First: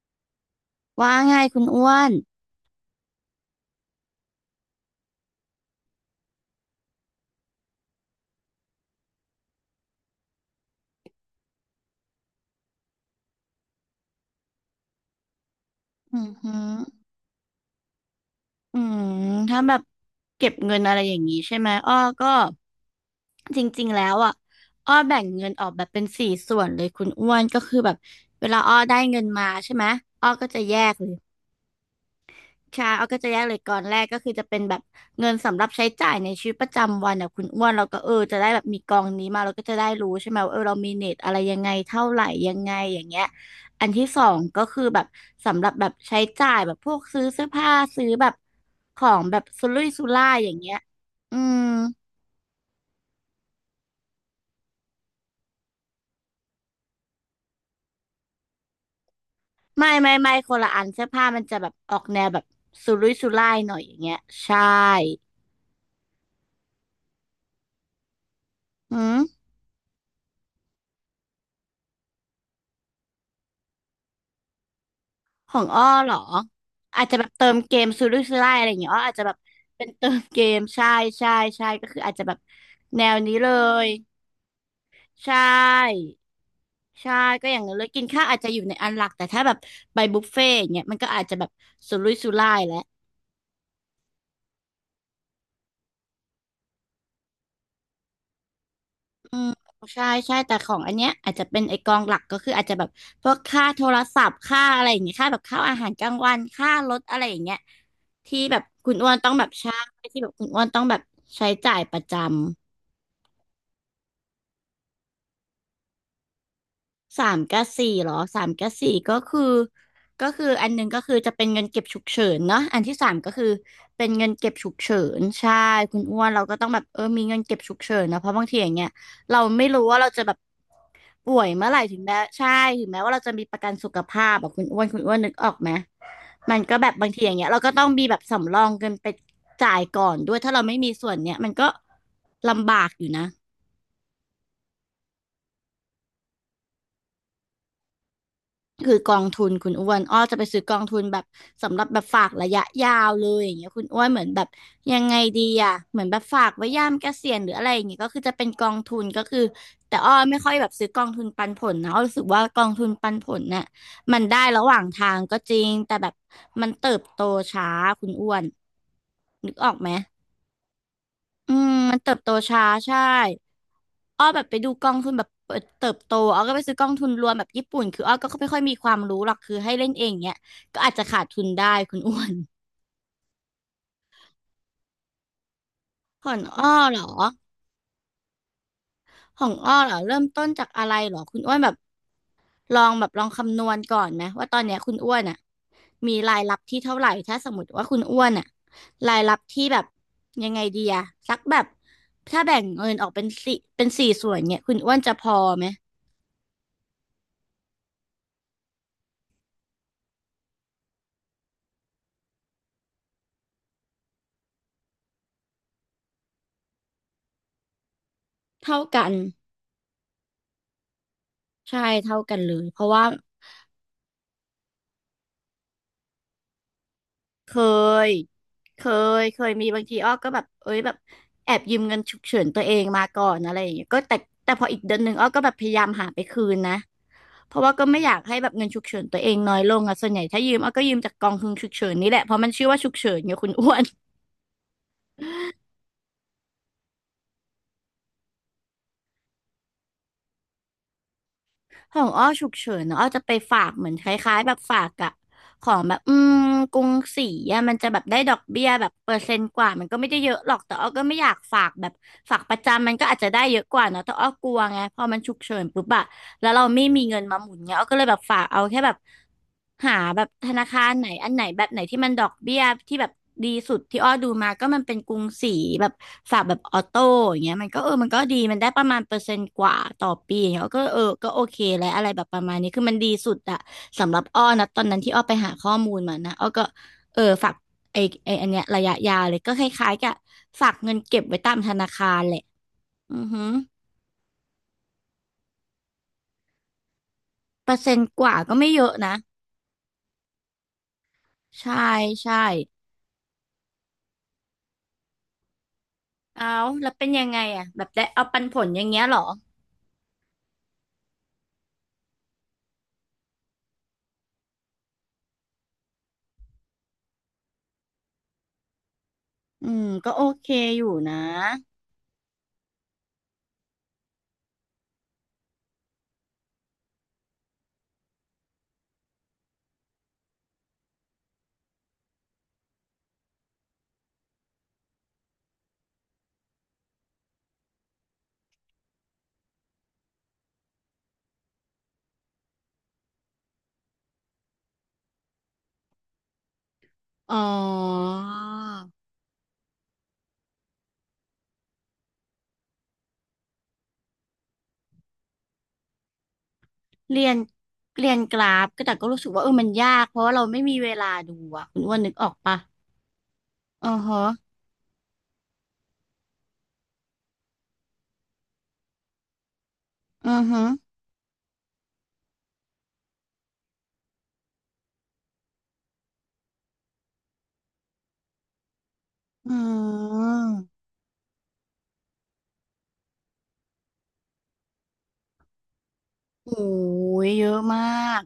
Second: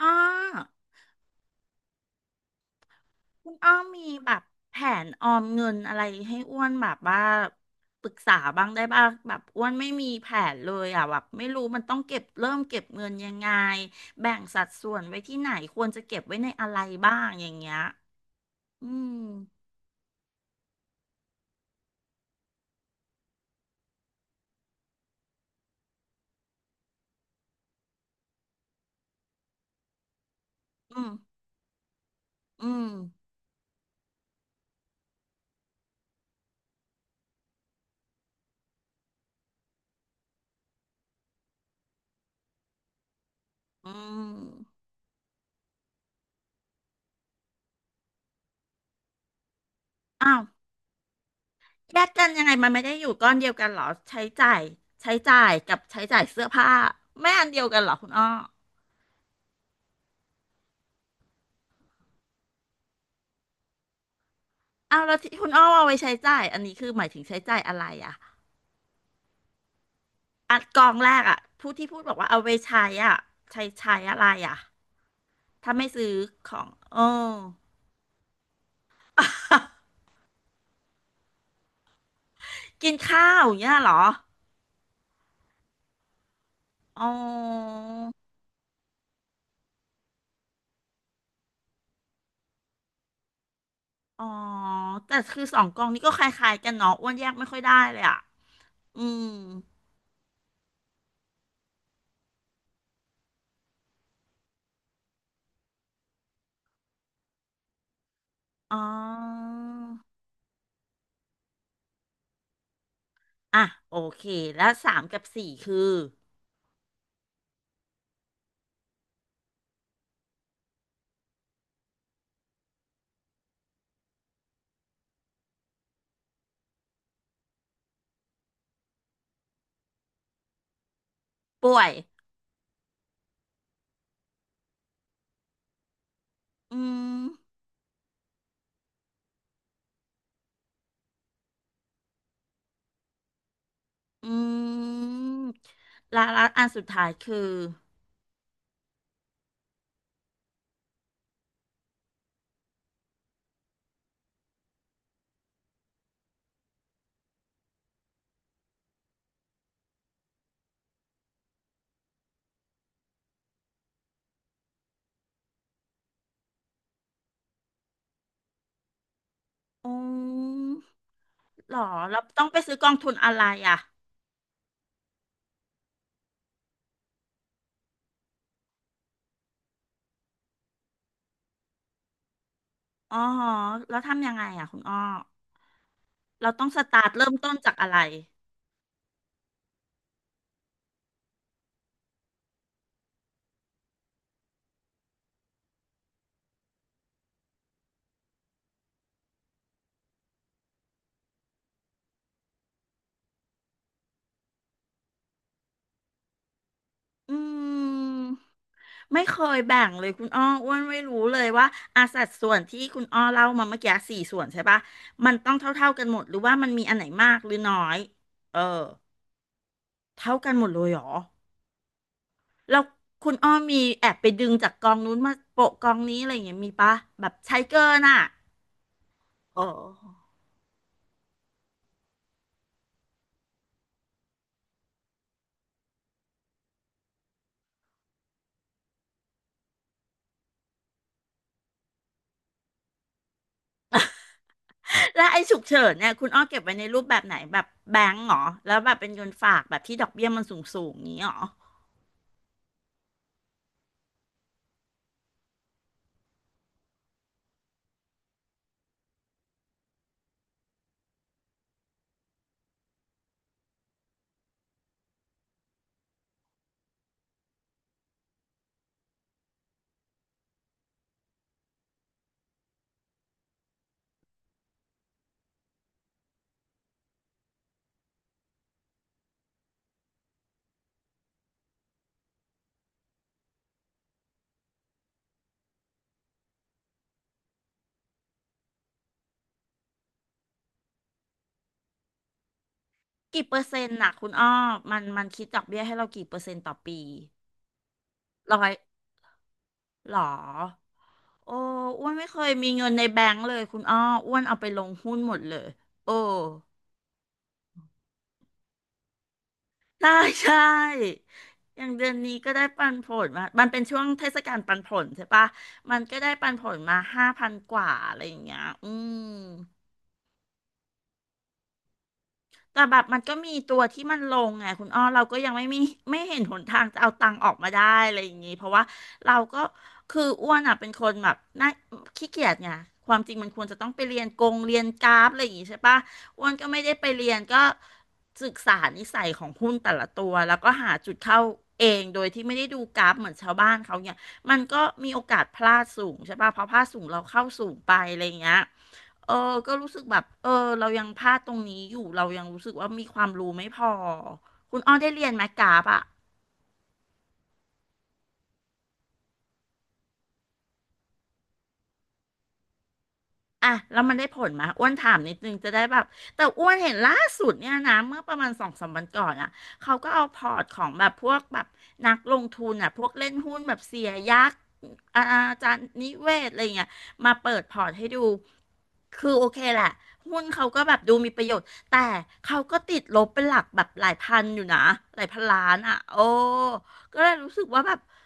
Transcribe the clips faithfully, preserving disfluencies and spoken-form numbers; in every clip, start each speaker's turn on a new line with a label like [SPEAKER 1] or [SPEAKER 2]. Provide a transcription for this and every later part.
[SPEAKER 1] อ้อ
[SPEAKER 2] ว่าไงายคุณอ้วน
[SPEAKER 1] คุณอ้อมมีแบบแผนออมเงินอะไรให้อ้วนแบบว่าปรึกษาบ้างได้บ้างแบบอ้วนไม่มีแผนเลยอ่ะแบบไม่รู้มันต้องเก็บเริ่มเก็บเงินยังไงแบ่งสัดส่วนไว้ที่ไหนควรจะเก็
[SPEAKER 2] อื
[SPEAKER 1] บ
[SPEAKER 2] อ
[SPEAKER 1] ไว้ใน
[SPEAKER 2] หื
[SPEAKER 1] อะ
[SPEAKER 2] อ
[SPEAKER 1] ไรบ้างอย่างเงี้ย
[SPEAKER 2] อื
[SPEAKER 1] อื
[SPEAKER 2] ม
[SPEAKER 1] ม
[SPEAKER 2] ถ้าแบบเก็บเงินอะไรอย่างนี้ใช่ไหมอ้อก็จริงๆ แล้วอ่ะอ้อแบ่งเงินออกแบบเป็นสี่ส่วนเลยคุณอ้วนก็คือแบบเวลาอ้อได้เงินมาใช่ไหมอ้อก็จะแยก
[SPEAKER 1] อื
[SPEAKER 2] เล
[SPEAKER 1] ม
[SPEAKER 2] ย
[SPEAKER 1] อืม
[SPEAKER 2] ใช่เอาก็จะแยกเลยก่อนแรกก็คือจะเป็นแบบเงินสำหรับใช้จ่ายในชีวิตประจำวันอ่ะคุณอ้วนเราก็เออจะได้แบบมีกองนี้มาเราก็จะได้รู้ใช่ไหมว่าเออเรามีเน็ตอะไรยังไงเท่าไหร่ยังไงอย่างเงี้ยอัน
[SPEAKER 1] อื
[SPEAKER 2] ที่สอ
[SPEAKER 1] ม
[SPEAKER 2] งก็คือแบบสำหรับแบบใช้จ่ายแบบพวกซื้อเสื้อผ้าซื้อแบบของแบบสุรุ่ยสุร่า
[SPEAKER 1] อ้า
[SPEAKER 2] ย
[SPEAKER 1] ว
[SPEAKER 2] อย่างเงี้ยอืม
[SPEAKER 1] แยกกันยังไงมันไม่ได้อยู่ก้อนเดียวกันเหรอใช้จ่ายใช้จ่ายกับใช้จ่ายเสื้อผ้าไม่อันเดียวกันเหรอคุณอ้อ
[SPEAKER 2] ไม่ไม่ไม่คนละอันเสื้อผ้ามันจะแบบออกแนวแบบสุรุ่ยสุร่ายหน่อยอย่างเงี้ยใช่
[SPEAKER 1] อ้าวแล้วที่คุณอ้อเอาไว้ใช้จ่ายอันนี้คือหมายถึงใช้จ่ายอะไรอ่ะ
[SPEAKER 2] อืม
[SPEAKER 1] อัดกองแรกอ่ะผู้ที่พูดบอกว่าเอาไปใช้อ่ะใช้ใช้อะไรอ่ะ
[SPEAKER 2] ของ
[SPEAKER 1] ถ้า
[SPEAKER 2] อ้อ
[SPEAKER 1] ไม่
[SPEAKER 2] เห
[SPEAKER 1] ซื้
[SPEAKER 2] ร
[SPEAKER 1] อ
[SPEAKER 2] อ
[SPEAKER 1] ของเอ
[SPEAKER 2] อาจจะแบบ
[SPEAKER 1] อ
[SPEAKER 2] เติมเกมซื้อดยซื้อไล่อะไรอย่างเงี้ยอ้ออาจจะแบบเป็น เติมเกมใช่ใช่ใช่ก็คืออาจจะแบบ
[SPEAKER 1] กิน
[SPEAKER 2] แนว
[SPEAKER 1] ข้า
[SPEAKER 2] นี้
[SPEAKER 1] ว
[SPEAKER 2] เล
[SPEAKER 1] อย่างเงี้ย
[SPEAKER 2] ย
[SPEAKER 1] เหรอ
[SPEAKER 2] ใช่
[SPEAKER 1] อ๋อ
[SPEAKER 2] ใช่ก็อย่างนั้นเลยกินข้าวอาจจะอยู่ในอันหลักแต่ถ้าแบบไปบุฟเฟ่ต์อย่างเงี้ยมันก็อาจจะแบบสุรุ่ยสุร่ายแล้ว
[SPEAKER 1] อ๋อแต่คือสองกองนี้ก็คล้ายๆกันเนาะอ้วนแยกไม่ค่อยได้เลยอ่ะอืม
[SPEAKER 2] อืมใช่ใช่แต่ของอันเนี้ยอาจจะเป็นไอกองหลักก็คืออาจจะแบบพวกค่าโทรศัพท์ค่าอะไรอย่างเงี้ยค่าแบบค่าอาหารกลางวันค่ารถอะไรอย่างเงี้ยที่แบบ
[SPEAKER 1] อ๋
[SPEAKER 2] คุณอ้วนต้องแบ
[SPEAKER 1] อ
[SPEAKER 2] บใช้ที่แบบคุณอ้วนต้องแบบใช้จ่ายประจำ
[SPEAKER 1] อ่ะโอเคแล้วสามกับสี่คือ
[SPEAKER 2] สามกับสี่เหรอสามกับสี่ก็คือก็คืออันหนึงก็คือจะเป็นเงินเก็บฉุกเฉินเนาะอันที่สามก็คือเป็นเงินเก็บฉุกเฉินใช่คุณอ้วนเราก็ต้องแบบเออมีเงินเก็บฉุกเฉินนะเพราะบางทีอย่างเงี้ยเราไม่รู้ว่าเราจะแบบ ป่วยเมื่อ
[SPEAKER 1] ป่
[SPEAKER 2] ไหร่
[SPEAKER 1] วย
[SPEAKER 2] ถึงแม้ใช่ถึงแม้ว่าเราจะมีประกันสุขภาพแบบคุณอ้วนคุณอ้วนนึกออกไหมมัน
[SPEAKER 1] อื
[SPEAKER 2] ก็แบบบาง
[SPEAKER 1] ม
[SPEAKER 2] ทีอย่างเงี้ยเราก็ต้องมีแบบสำรองเงินไปจ่ายก่อนด้วยถ้าเราไม่มีส่วนเนี้ยมันก็ลำบากอยู่นะ
[SPEAKER 1] อืมและและอันสุดท้ายคือ
[SPEAKER 2] คือกองทุนคุณอ้วนอ้อจะไปซื้อกองทุนแบบสำหรับแบบฝากระยะยาวเลยอย่างเงี้ยคุณอ้วนเหมือนแบบยังไงดีอ่ะเหมือนแบบฝากไว้ยามเกษียณหรืออะไรอย่างเงี้ยก็คือจะเป็นกองทุนก็คือแต่อ้อไม่ค่อยแบบซื้อกองทุนปันผลนะอ้อรู้สึกว่ากองทุนปันผลน่ะมันได้ระหว่างทางก็จริงแต่แบบมันเติบโตช้าคุณอ้วนนึกออกไหม
[SPEAKER 1] อืม
[SPEAKER 2] อืม
[SPEAKER 1] หรอ
[SPEAKER 2] มันเติ
[SPEAKER 1] แล้
[SPEAKER 2] บ
[SPEAKER 1] ว
[SPEAKER 2] โต
[SPEAKER 1] ต้องไป
[SPEAKER 2] ช้า
[SPEAKER 1] ซื้อกอง
[SPEAKER 2] ใช่
[SPEAKER 1] ทุนอะไรอ่ะ
[SPEAKER 2] อ้อแบบไปดูกองทุนแบบเปิดเติบโตอ้อก็ไปซื้อกองทุนรวมแบบญี่ปุ่นคืออ้อก็ไม่ค่อยมีความรู้หรอกคือให้เล่นเองเนี้ยก็อาจจะขาดทุนได้คุณอ้วน
[SPEAKER 1] อ๋อฮะแล้วทำยังไงอ่ะคุณอ้อ
[SPEAKER 2] ของ
[SPEAKER 1] เรา
[SPEAKER 2] อ้
[SPEAKER 1] ต้อ
[SPEAKER 2] อ
[SPEAKER 1] งส
[SPEAKER 2] เหรอ
[SPEAKER 1] ตาร์ทเริ่มต้นจากอะไร
[SPEAKER 2] ของอ้อเหรอเริ่มต้นจากอะไรเหรอคุณอ้วนแบบลองแบบลองคำนวณก่อนไหมว่าตอนเนี้ยคุณอ้วนอ่ะมีรายรับที่เท่าไหร่ถ้าสมมติว่าคุณอ้วนอ่ะรายรับที่แบบยังไงดีอะสักแบบถ้าแบ่งเงินออกเป็นสี่เป็นสี่ส่วนเนี่ยคุณอ้วนจะพอไหม
[SPEAKER 1] อืมไม่เคยแบ่งเลยคุณอ้ออ้วนไม่รู้เลยว่าอาสัดส่วนที่คุณอ้อเล่ามาเมื่อกี้สี่ส่วนใช่ปะมันต้องเท่าๆกันหมดหรือว่ามันมีอันไหนมากหรือน้อยเออ
[SPEAKER 2] เท่ากัน
[SPEAKER 1] เท่ากันหมดเลยเหรอ
[SPEAKER 2] ใช่เท่ากันเลยเพ
[SPEAKER 1] แล้ว
[SPEAKER 2] ราะว่า
[SPEAKER 1] คุณอ้อมีแอบไปดึงจากกองนู้นมาโปะกองนี้อะไรอย่างเงี้ยมีปะแบบ
[SPEAKER 2] เค
[SPEAKER 1] ใช้เกิน
[SPEAKER 2] ย
[SPEAKER 1] อ่ะ
[SPEAKER 2] เคยเคย
[SPEAKER 1] เออ
[SPEAKER 2] มีบางทีอ้อก็แบบเอ้ยแบบแอบยืมเงินฉุกเฉินตัวเองมาก่อนอะไรอย่างเงี้ยก็แต่แต่พออีกเดือนหนึ่งอ้อก็แบบพยายามหาไปคืนนะเพราะว่าก็ไม่อยากให้แบบเงินฉุกเฉินตัวเองน้อยลงอะส่วนใหญ่ถ้ายืมอ้อก็ยืมจากกองทุนฉุกเฉินนี่แหละเพราะมันชื่อว่าฉุกเฉินไงคุณอ้วน
[SPEAKER 1] แล้วไอ้ฉุกเฉินเนี่ยคุณอ้อเก็บไว้ในรูปแบบไหนแบบแบงก์เหรอแล้วแบบเป็นเงินฝากแบบที่ดอกเบี้ยมันสูงสูงนี้เหรอ
[SPEAKER 2] ของอ้อฉุกเฉินนอะอ้อจะไปฝากเหมือนคล้ายๆแบบฝากอะของแบบอืมกรุงศรีอะมันจะแบบได้ดอกเบี้ยแบบเปอร์เซ็นต์กว่ามันก็ไม่ได้เยอะหรอกแต่อ้อก็ไม่อยากฝากแบบฝากประจำมันก็อาจจะได้เยอะกว่าเนาะแต่อ้อกลัวไงพอมันฉุกเฉินปุ๊บอะแล้วเราไม่มีเงินมาหมุนเงี้ยอ้อก็เลยแบบฝากเอาแค่แบบ หาแบบธนาคารไหนอันไหนแบบไหนที่มันดอกเบี้ยที่แบบดีสุดที่อ้อดูมาก็มันเป็นกรุงศรีแบบฝากแบบออโต้อย่างเงี้ยมันก็เออมันก็ดีมันได้ประมาณเปอร์เซ็นต์กว่าต่อปีอย่างเงี้ยก็เออก็โอเคแล้วอะไรแบบประมาณนี้คือมันดีสุดอะสำหรับอ้อนะตอนนั้นที่อ้อไปหาข้อมูลมานะอ้อก็เออฝากไอไออันเนี้ยระยะยาวเลยก็คล้ายๆกับฝากเงินเก็บไว้ตามธนาคารแหละอือหื
[SPEAKER 1] กี่
[SPEAKER 2] อ
[SPEAKER 1] เปอร์เซ็นต์น่ะคุณอ้อมันมันคิดดอกเบี้ยให้เรากี่เปอร์เซ็นต์ต่อปี
[SPEAKER 2] เปอร์เซ็นต์กว่าก็
[SPEAKER 1] ร้อ
[SPEAKER 2] ไม่
[SPEAKER 1] ย
[SPEAKER 2] เยอะนะ
[SPEAKER 1] หรอโอ้
[SPEAKER 2] ใช่
[SPEAKER 1] อ้วนไม่
[SPEAKER 2] ใช่
[SPEAKER 1] เคยมีเงินในแบงก์เลยคุณอ้ออ้วนเอาไปลงหุ้นหมดเลยโอ้
[SPEAKER 2] เอาแล้วเป็นยังไงอ่ะแบบได้เอาปันผลอย่างเงี้ยเหรอ
[SPEAKER 1] ใช่ใช่อย่างเดือนนี้ก็ได้ปันผลมามันเป็นช่วงเทศกาลปันผลใช่ปะมันก็ได้ปันผลมาห้าพันกว่าอะไรอย่างเงี้ยอืม
[SPEAKER 2] อืม ก็โอเคอยู่นะ
[SPEAKER 1] แต่แบบมันก็มีตัวที่มันลงไงคุณอ้อเราก็ยังไม่มี ไม่เห็นหนทางจะเอาตังค์ออกมาได้อะไรอย่างงี้เพราะว่าเราก็คืออ้วนอ่ะเป็นคนแบบน่าขี้เกียจไงความจริงมันควรจะต้องไปเรียนกงเรียนกราฟอะไรอย่างงี้ใช่ปะอ้วนก็ไม่ได้ไปเรียนก็ศึกษานิสัยของหุ้นแต่ละตัวแล้วก็หาจุดเข้าเองโดยที่ไม่ได้ดูกราฟเหมือนชาวบ้านเขาเนี่ยมันก็มีโอกาสพลาดสูงใช่ปะเพราะพลาดสูงเรา
[SPEAKER 2] อ๋อ
[SPEAKER 1] เข้าสูงไปอะไรอย่างเงี้ย เออก็รู้สึกแบบเออเรายังพลาดตรงนี้อยู่เรายังรู้สึกว่ามีความรู้ไม่พอคุณอ้อได้เรียนไหมกราฟอะ
[SPEAKER 2] เรียนเรียนกราฟก็แต่ก็รู้สึกว่าเออมันยากเพราะว่าเราไม่มีเวลาดูอ่ะคุณอ้วนนึกออกปะ
[SPEAKER 1] อ่ะ
[SPEAKER 2] อือ
[SPEAKER 1] แล้วมันได้ผ
[SPEAKER 2] ฮะ
[SPEAKER 1] ลไหมอ้วนถามนิดนึงจะได้แบบแต่อ้วนเห็นล่าสุดเนี่ยนะเมื่อประมาณสองสามวันก่อนอ่ะเขาก็เอา
[SPEAKER 2] อื
[SPEAKER 1] พ
[SPEAKER 2] อ
[SPEAKER 1] อ
[SPEAKER 2] ฮะ
[SPEAKER 1] ร์ตของแบบพวกแบบนักลงทุนอ่ะพวกเล่นหุ้นแบบเสียยักษ์อาอาจารย์นิเวศอะไรเงี้ยมาเปิดพอร์ตให้ดูคือโอ
[SPEAKER 2] อื
[SPEAKER 1] เคแหละหุ้นเขา
[SPEAKER 2] ม
[SPEAKER 1] ก็แบบดูมีประโยชน์แต่เขาก็ติดลบเป็นหลักแบบหลายพันอยู่นะหลายพันล้านอ่ะโอ้
[SPEAKER 2] โอ้
[SPEAKER 1] ก็
[SPEAKER 2] ย
[SPEAKER 1] เลย
[SPEAKER 2] เย
[SPEAKER 1] รู้
[SPEAKER 2] อะ
[SPEAKER 1] สึก
[SPEAKER 2] มา
[SPEAKER 1] ว่าแบบ
[SPEAKER 2] ก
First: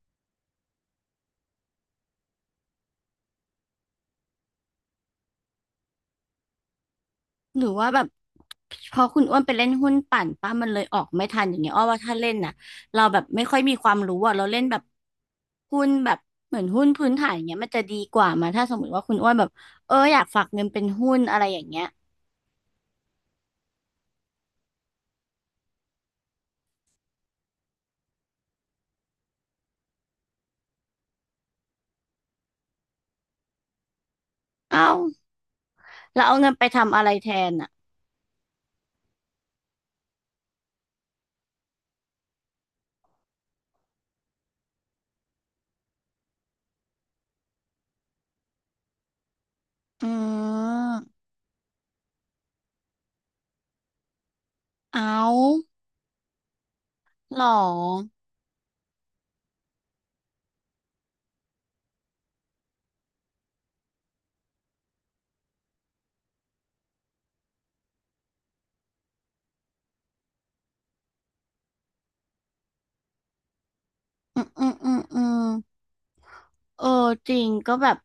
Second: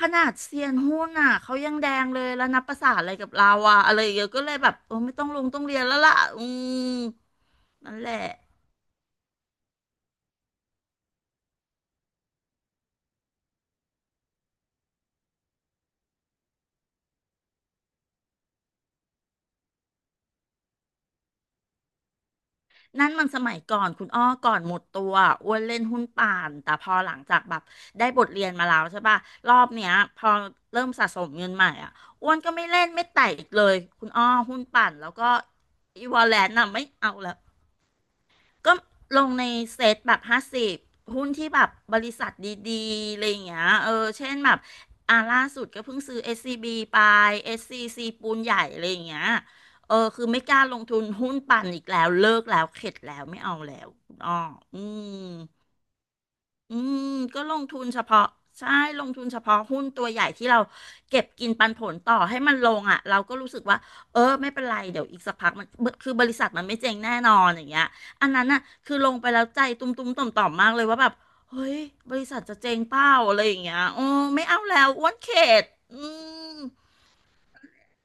[SPEAKER 1] ขนาดเซียนหุ้นอ่ะเขายังแดงเลยแล้วนับประสาอะไรกับเราอ่ะอะไรอย่างเงี้ยก็เลยแบบโอ้ไม่ต้องลงต้องเรียนแล้วล่ะอืม
[SPEAKER 2] หรือว่า
[SPEAKER 1] นั่
[SPEAKER 2] แบ
[SPEAKER 1] น
[SPEAKER 2] บ
[SPEAKER 1] แหละ
[SPEAKER 2] พอคุณอ้วนไปเล่นหุ้นปั่นป้ามันเลยออกไม่ทันอย่างเงี้ยอ้อว่าถ้าเล่นน่ะเราแบบไม่ค่อยมีความรู้อ่ะเราเล่นแบบหุ้นแบบเหมือนหุ้นพื้นฐานอย่างเงี้ยมันจะดีกว่ามาถ้าสมมติว่าคุณอ้วนแบบเอออยากฝากเงินเป็นหุ้นอะไรอย่างเงี้ย
[SPEAKER 1] นั่นมันสมัยก่อนคุณอ้อก่อนหมดตัวอ้วนเล่นหุ้นป่านแต่พอหลังจากแบบได้บทเรียนมาแล้วใช่ป่ะรอบเนี้ยพอเริ่มสะสมเงินใหม่อ่ะอ้วนก็ไม่เล่นไม่แตะอีกเลยคุณอ้อหุ้นป่า
[SPEAKER 2] เอ้า
[SPEAKER 1] นแล้วก็อีว
[SPEAKER 2] แล้
[SPEAKER 1] อ
[SPEAKER 2] ว
[SPEAKER 1] ล
[SPEAKER 2] เอา
[SPEAKER 1] เล
[SPEAKER 2] เงิ
[SPEAKER 1] น
[SPEAKER 2] นไป
[SPEAKER 1] น่ะไม่
[SPEAKER 2] ทำอะไร
[SPEAKER 1] เอา
[SPEAKER 2] แท
[SPEAKER 1] แล้ว
[SPEAKER 2] นอ่ะ
[SPEAKER 1] ก็ลงในเซ็ตแบบห้าสิบหุ้นที่แบบบริษัทดีๆอะไรอย่างเงี้ยเออเช่นแบบอ่าล่าสุดก็เพิ่งซื้อเอสซีบีไปเอสซีซีปูนใหญ่อะไรอย่างเงี้ยเอ
[SPEAKER 2] อื
[SPEAKER 1] อคือไม่กล้าลงทุน
[SPEAKER 2] ม
[SPEAKER 1] หุ้นปั่นอีกแล้วเลิกแล้วเข็ดแล้วไม่เอาแล้วคุณอ้ออื
[SPEAKER 2] เอ
[SPEAKER 1] ม
[SPEAKER 2] า
[SPEAKER 1] อืม
[SPEAKER 2] หร
[SPEAKER 1] ก็
[SPEAKER 2] อ
[SPEAKER 1] ลงทุนเฉพาะใช่ลงทุนเฉพาะหุ้นตัวใหญ่ที่เราเก็บกินปันผลต่อให้มันลงอ่ะเราก็รู้สึกว่าเออไม่เป็นไรเดี๋ยวอีกสักพักมันคือบริษัทมันไม่เจ๊งแน่นอนอย่างเงี้ยอันนั้นน่ะคือลงไปแล้วใจตุ้มตุ้มต่อมต่อมๆมากเลยว่าแบบเฮ้ยบริษัทจะเจ๊งเปล่าอะไรอย่างเงี้ยโอ้
[SPEAKER 2] อื
[SPEAKER 1] ไม่
[SPEAKER 2] ม
[SPEAKER 1] เอา
[SPEAKER 2] อืม
[SPEAKER 1] แล้
[SPEAKER 2] อื
[SPEAKER 1] ว
[SPEAKER 2] ม
[SPEAKER 1] อ้วน
[SPEAKER 2] อืม
[SPEAKER 1] เข็ดอืม
[SPEAKER 2] เออจริงก็แบบ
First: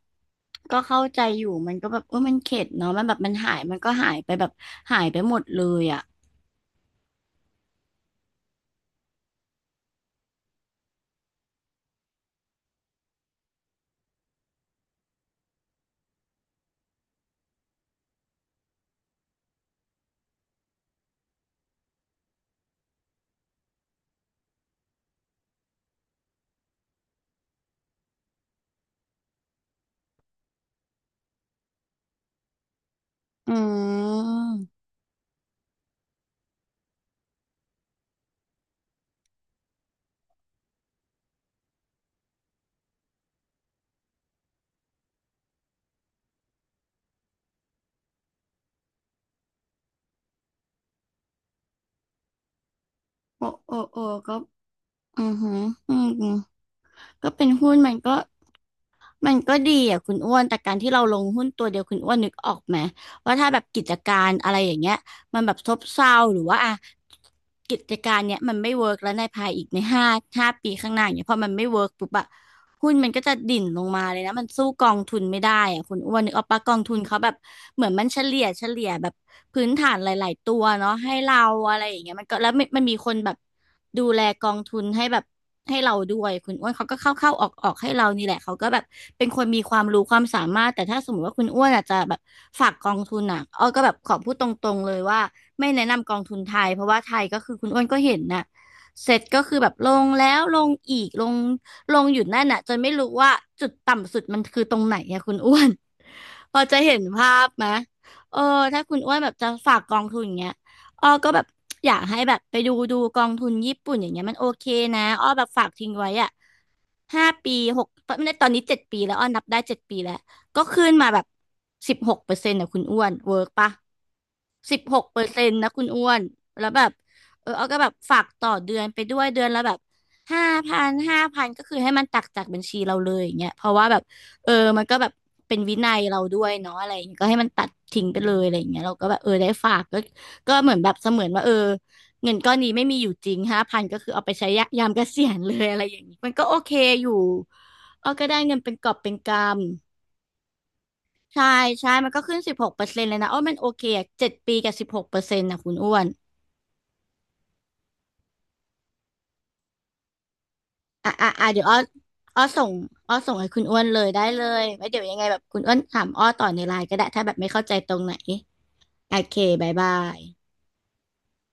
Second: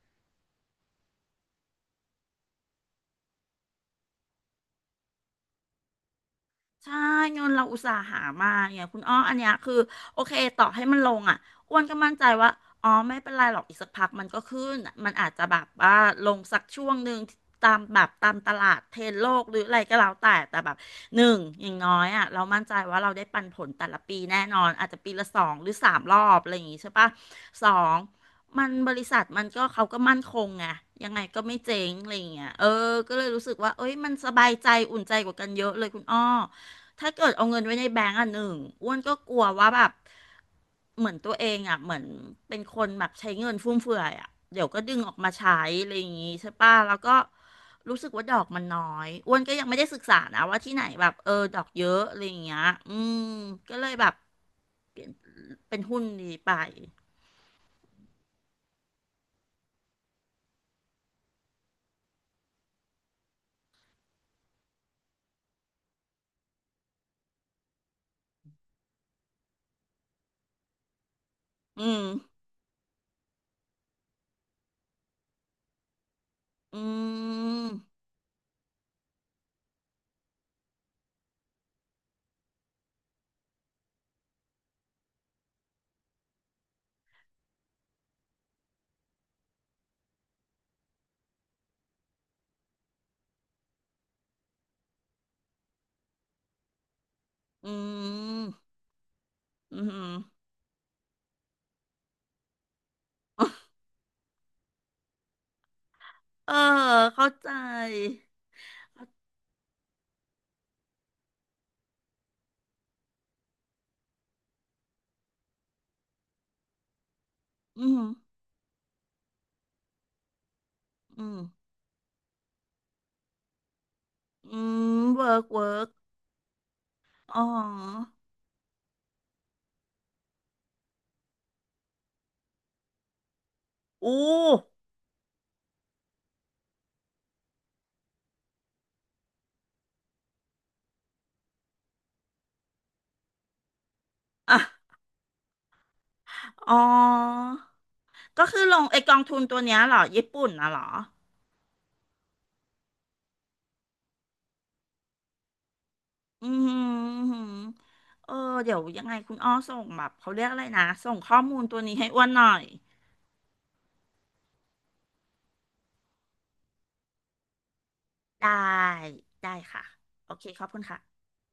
[SPEAKER 2] ก็เข้าใจอยู่มันก็แบบเออมันเข็ดเนาะมันแบบมันหายมันก็หายไปแบบหายไปหมดเลยอ่ะ
[SPEAKER 1] ใช่เงินเราอุตส่าห์หามาเนี่ยคุณอ้ออันเนี้ยคือโอเคต่อให้มันลงอ่ะอ้วนก็มั่นใจว่าอ๋อไม่เป็นไรหรอกอีกสักพักมันก็ขึ้นมันอาจจะแบบว่าลงสักช่วงหนึ่งตามแบบตามตลาดเทรนด์โลกหรืออะไรก็แล้วแต่แต่แบบหนึ่งอย่างน้อยอ่ะเรามั่นใจว่าเราได้ปันผลแต่ละปีแน่นอนอาจจะปีละสองหรือสามรอบอะไรอย่างงี้ใช่ปะสองมันบริษัทมันก็เขาก็มั่นคงไงยังไงก็ไม่เจ๊งอะไรอย่างเงี้ยเออก็เลยรู้
[SPEAKER 2] อื
[SPEAKER 1] สึกว่าเอ้ยมันสบายใจ
[SPEAKER 2] ม
[SPEAKER 1] อุ่นใจกว่ากันเยอะเลยคุณอ้อ ถ้าเกิดเอาเงินไว้ในแบงก์อ่ะหนึ่งอ้วนก็กลัวว่าแบบเหมือนตัวเองอ่ะเหมือนเป็นคนแบบใช้เงินฟุ่มเฟือยอ่ะเดี๋ยวก็ดึงออกมาใช้อะไรอย่างงี้ใช่ป่ะแล้วก็รู้สึกว่าดอกมันน้อยอ้วนก็ยังไม่ได้ศึกษานะว่าที่ไหนแบบเออดอกเยอะอะไรอย่างเงี้ยอืม
[SPEAKER 2] โอโอ
[SPEAKER 1] ก็เลย
[SPEAKER 2] โอ
[SPEAKER 1] แบบ
[SPEAKER 2] ก็
[SPEAKER 1] เปลี่ยน
[SPEAKER 2] อือหือ
[SPEAKER 1] เป็น
[SPEAKER 2] อื
[SPEAKER 1] หุ้นดี
[SPEAKER 2] ม
[SPEAKER 1] ไป
[SPEAKER 2] ก็เป็นหุ้นมันก็ มันก็ดีอ่ะคุณอ้วน แต่การที่เราลงหุ้นตัวเดียวคุณอ้วนนึกออกไหมว่าถ้าแบบกิจการอะไรอย่างเงี้ยมันแบบซบเซาหรือว่าอ่ะ กิจการเนี้ยมันไม่เวิร์กแล้วในภายอีกในห้าห้าปีข้างหน้าเนี้ยพอมันไม่
[SPEAKER 1] อื
[SPEAKER 2] เวิร์กปุ๊บอะ
[SPEAKER 1] ม
[SPEAKER 2] หุ้นมันก็จะดิ่นลงมาเลยนะมันสู้กองทุนไม่ได้อะคุณอ้วนนึกออกปะกอ
[SPEAKER 1] อื
[SPEAKER 2] งทุนเขาแบบเหมือน
[SPEAKER 1] ม
[SPEAKER 2] มันเฉลี่ยเฉลี่ยแบบพื้นฐานหลายๆตัวเนาะให้เราอะไรอย่างเงี้ยมันก็แล้วมันมันมีคนแบบดูแลกองทุนให้แบบให้เราด้วยคุณอ้วนเขาก็เข้าเข้าออกออกให้เรานี่แหละเขาก็แบบเป็นคนมีความรู้ความสามารถแต่ถ้าสมมติว่าคุณอ้วนอาจจะแบบฝากกองทุนอ่ะอ้อก็แบบขอพูดตรงๆเลยว่าไม่แนะนำกองทุนไทยเพราะว่าไทยก็คือคุ
[SPEAKER 1] อื
[SPEAKER 2] ณอ้วนก็เห็นน่ะ
[SPEAKER 1] ม
[SPEAKER 2] เสร็จก็คือแบบ
[SPEAKER 1] อื
[SPEAKER 2] ลงแล้ว
[SPEAKER 1] ม
[SPEAKER 2] ลงอีกลง ลงอยู่นั่นน่ะจนไม่รู้ว่าจุดต่ำสุดมันคือตรงไหนอะคุณอ้วน
[SPEAKER 1] เอ
[SPEAKER 2] พ
[SPEAKER 1] อ
[SPEAKER 2] อจะเห็น
[SPEAKER 1] เข้า
[SPEAKER 2] ภาพ
[SPEAKER 1] ใจ
[SPEAKER 2] ไหมเออถ้าคุณอ้วนแบบจะฝากกองทุนอย่างเงี้ยอ้อก็แบบอยากให้แบบไปดูดูกองทุนญี่ปุ่นอย่างเงี้ยมันโอเคนะอ้อแบบฝากทิ้งไว้อะ ห้าปีห
[SPEAKER 1] อื
[SPEAKER 2] ก
[SPEAKER 1] ม
[SPEAKER 2] ไม่ได้ตอนนี้เจ็ดปีแล้วอ้อนับได้เจ็ดปีแล้วก็ขึ้นมาแบ
[SPEAKER 1] อื
[SPEAKER 2] บ
[SPEAKER 1] ม
[SPEAKER 2] สิบหกเปอร์เซ็นต์นะคุณอ้วนเวิร์กปะ
[SPEAKER 1] อื
[SPEAKER 2] สิบห
[SPEAKER 1] ม
[SPEAKER 2] กเปอ
[SPEAKER 1] เวิ
[SPEAKER 2] ร์
[SPEAKER 1] ร์
[SPEAKER 2] เซ็
[SPEAKER 1] ก
[SPEAKER 2] นต์
[SPEAKER 1] เวิ
[SPEAKER 2] นะคุ
[SPEAKER 1] ร์
[SPEAKER 2] ณ
[SPEAKER 1] ก
[SPEAKER 2] อ้วนแล้วแบบ
[SPEAKER 1] อ๋อ
[SPEAKER 2] เออเอาก็แบบฝากต่อเดือนไปด้วยเดือนละแบบห้าพันห้าพันก็คือให้มันตักจากบัญชีเราเลยอย่างเงี้ยเพราะว่าแบบ
[SPEAKER 1] อู้
[SPEAKER 2] เออมันก็แบบเป็นวินัยเราด้วยเนาะอะไรอย่างเงี้ยก็ให้มันตัดทิ้งไปเลยอะไรอย่างเงี้ยเราก็แบบเออได้ฝากก็ก็เหมือนแบบเสมือนว่าเออ เงินก้อนนี้ไม่มีอยู่จริงห้าพันก็คือเอาไปใช้
[SPEAKER 1] อ่ะ
[SPEAKER 2] ยะยามเกษียณเลยอะไรอย่างนี้มันก็โอเค
[SPEAKER 1] อ๋อ
[SPEAKER 2] อยู่เอาก็ได้
[SPEAKER 1] ก็
[SPEAKER 2] เงิน
[SPEAKER 1] คือ
[SPEAKER 2] เป็
[SPEAKER 1] ล
[SPEAKER 2] นก
[SPEAKER 1] ง
[SPEAKER 2] อบ
[SPEAKER 1] ไอ
[SPEAKER 2] เป็
[SPEAKER 1] ก
[SPEAKER 2] น
[SPEAKER 1] องทุน
[SPEAKER 2] กำ
[SPEAKER 1] ตัวเนี้ยเหรอญี่ปุ่นน่ะเหรอ
[SPEAKER 2] ใช่ใช่มันก็ขึ้นสิบหกเปอร์เซ็นต์เลยนะอ้อมันโอเคอะเจ็ดปีกับสิบหกเปอร์เซ็นต์นะคุณอ้วน
[SPEAKER 1] อืมืมหืมเออเดี๋ยวยังไงคุณอ้อส่งแบบเขาเรียกอะไรนะ
[SPEAKER 2] อ่ะ
[SPEAKER 1] ส่ง
[SPEAKER 2] อ่ะ
[SPEAKER 1] ข้อ
[SPEAKER 2] อ่ะ
[SPEAKER 1] มู
[SPEAKER 2] เดี๋ย
[SPEAKER 1] ล
[SPEAKER 2] วอ้
[SPEAKER 1] ตั
[SPEAKER 2] อ
[SPEAKER 1] วนี้ให้อ้วนห
[SPEAKER 2] อ้อ
[SPEAKER 1] น่อ
[SPEAKER 2] ส่
[SPEAKER 1] ย
[SPEAKER 2] งอ้อส่งให้คุณอ้วนเลยได้เลยไว้เดี๋ยวยังไงแบบคุณอ้วนถามอ้อต่อในไลน์ก็ได้ถ้าแบบไม่เข้าใจตรงไหน
[SPEAKER 1] ได้
[SPEAKER 2] โอเค
[SPEAKER 1] ได้
[SPEAKER 2] บาย
[SPEAKER 1] ค่ะ
[SPEAKER 2] บาย
[SPEAKER 1] โอเคขอบคุณค่ะ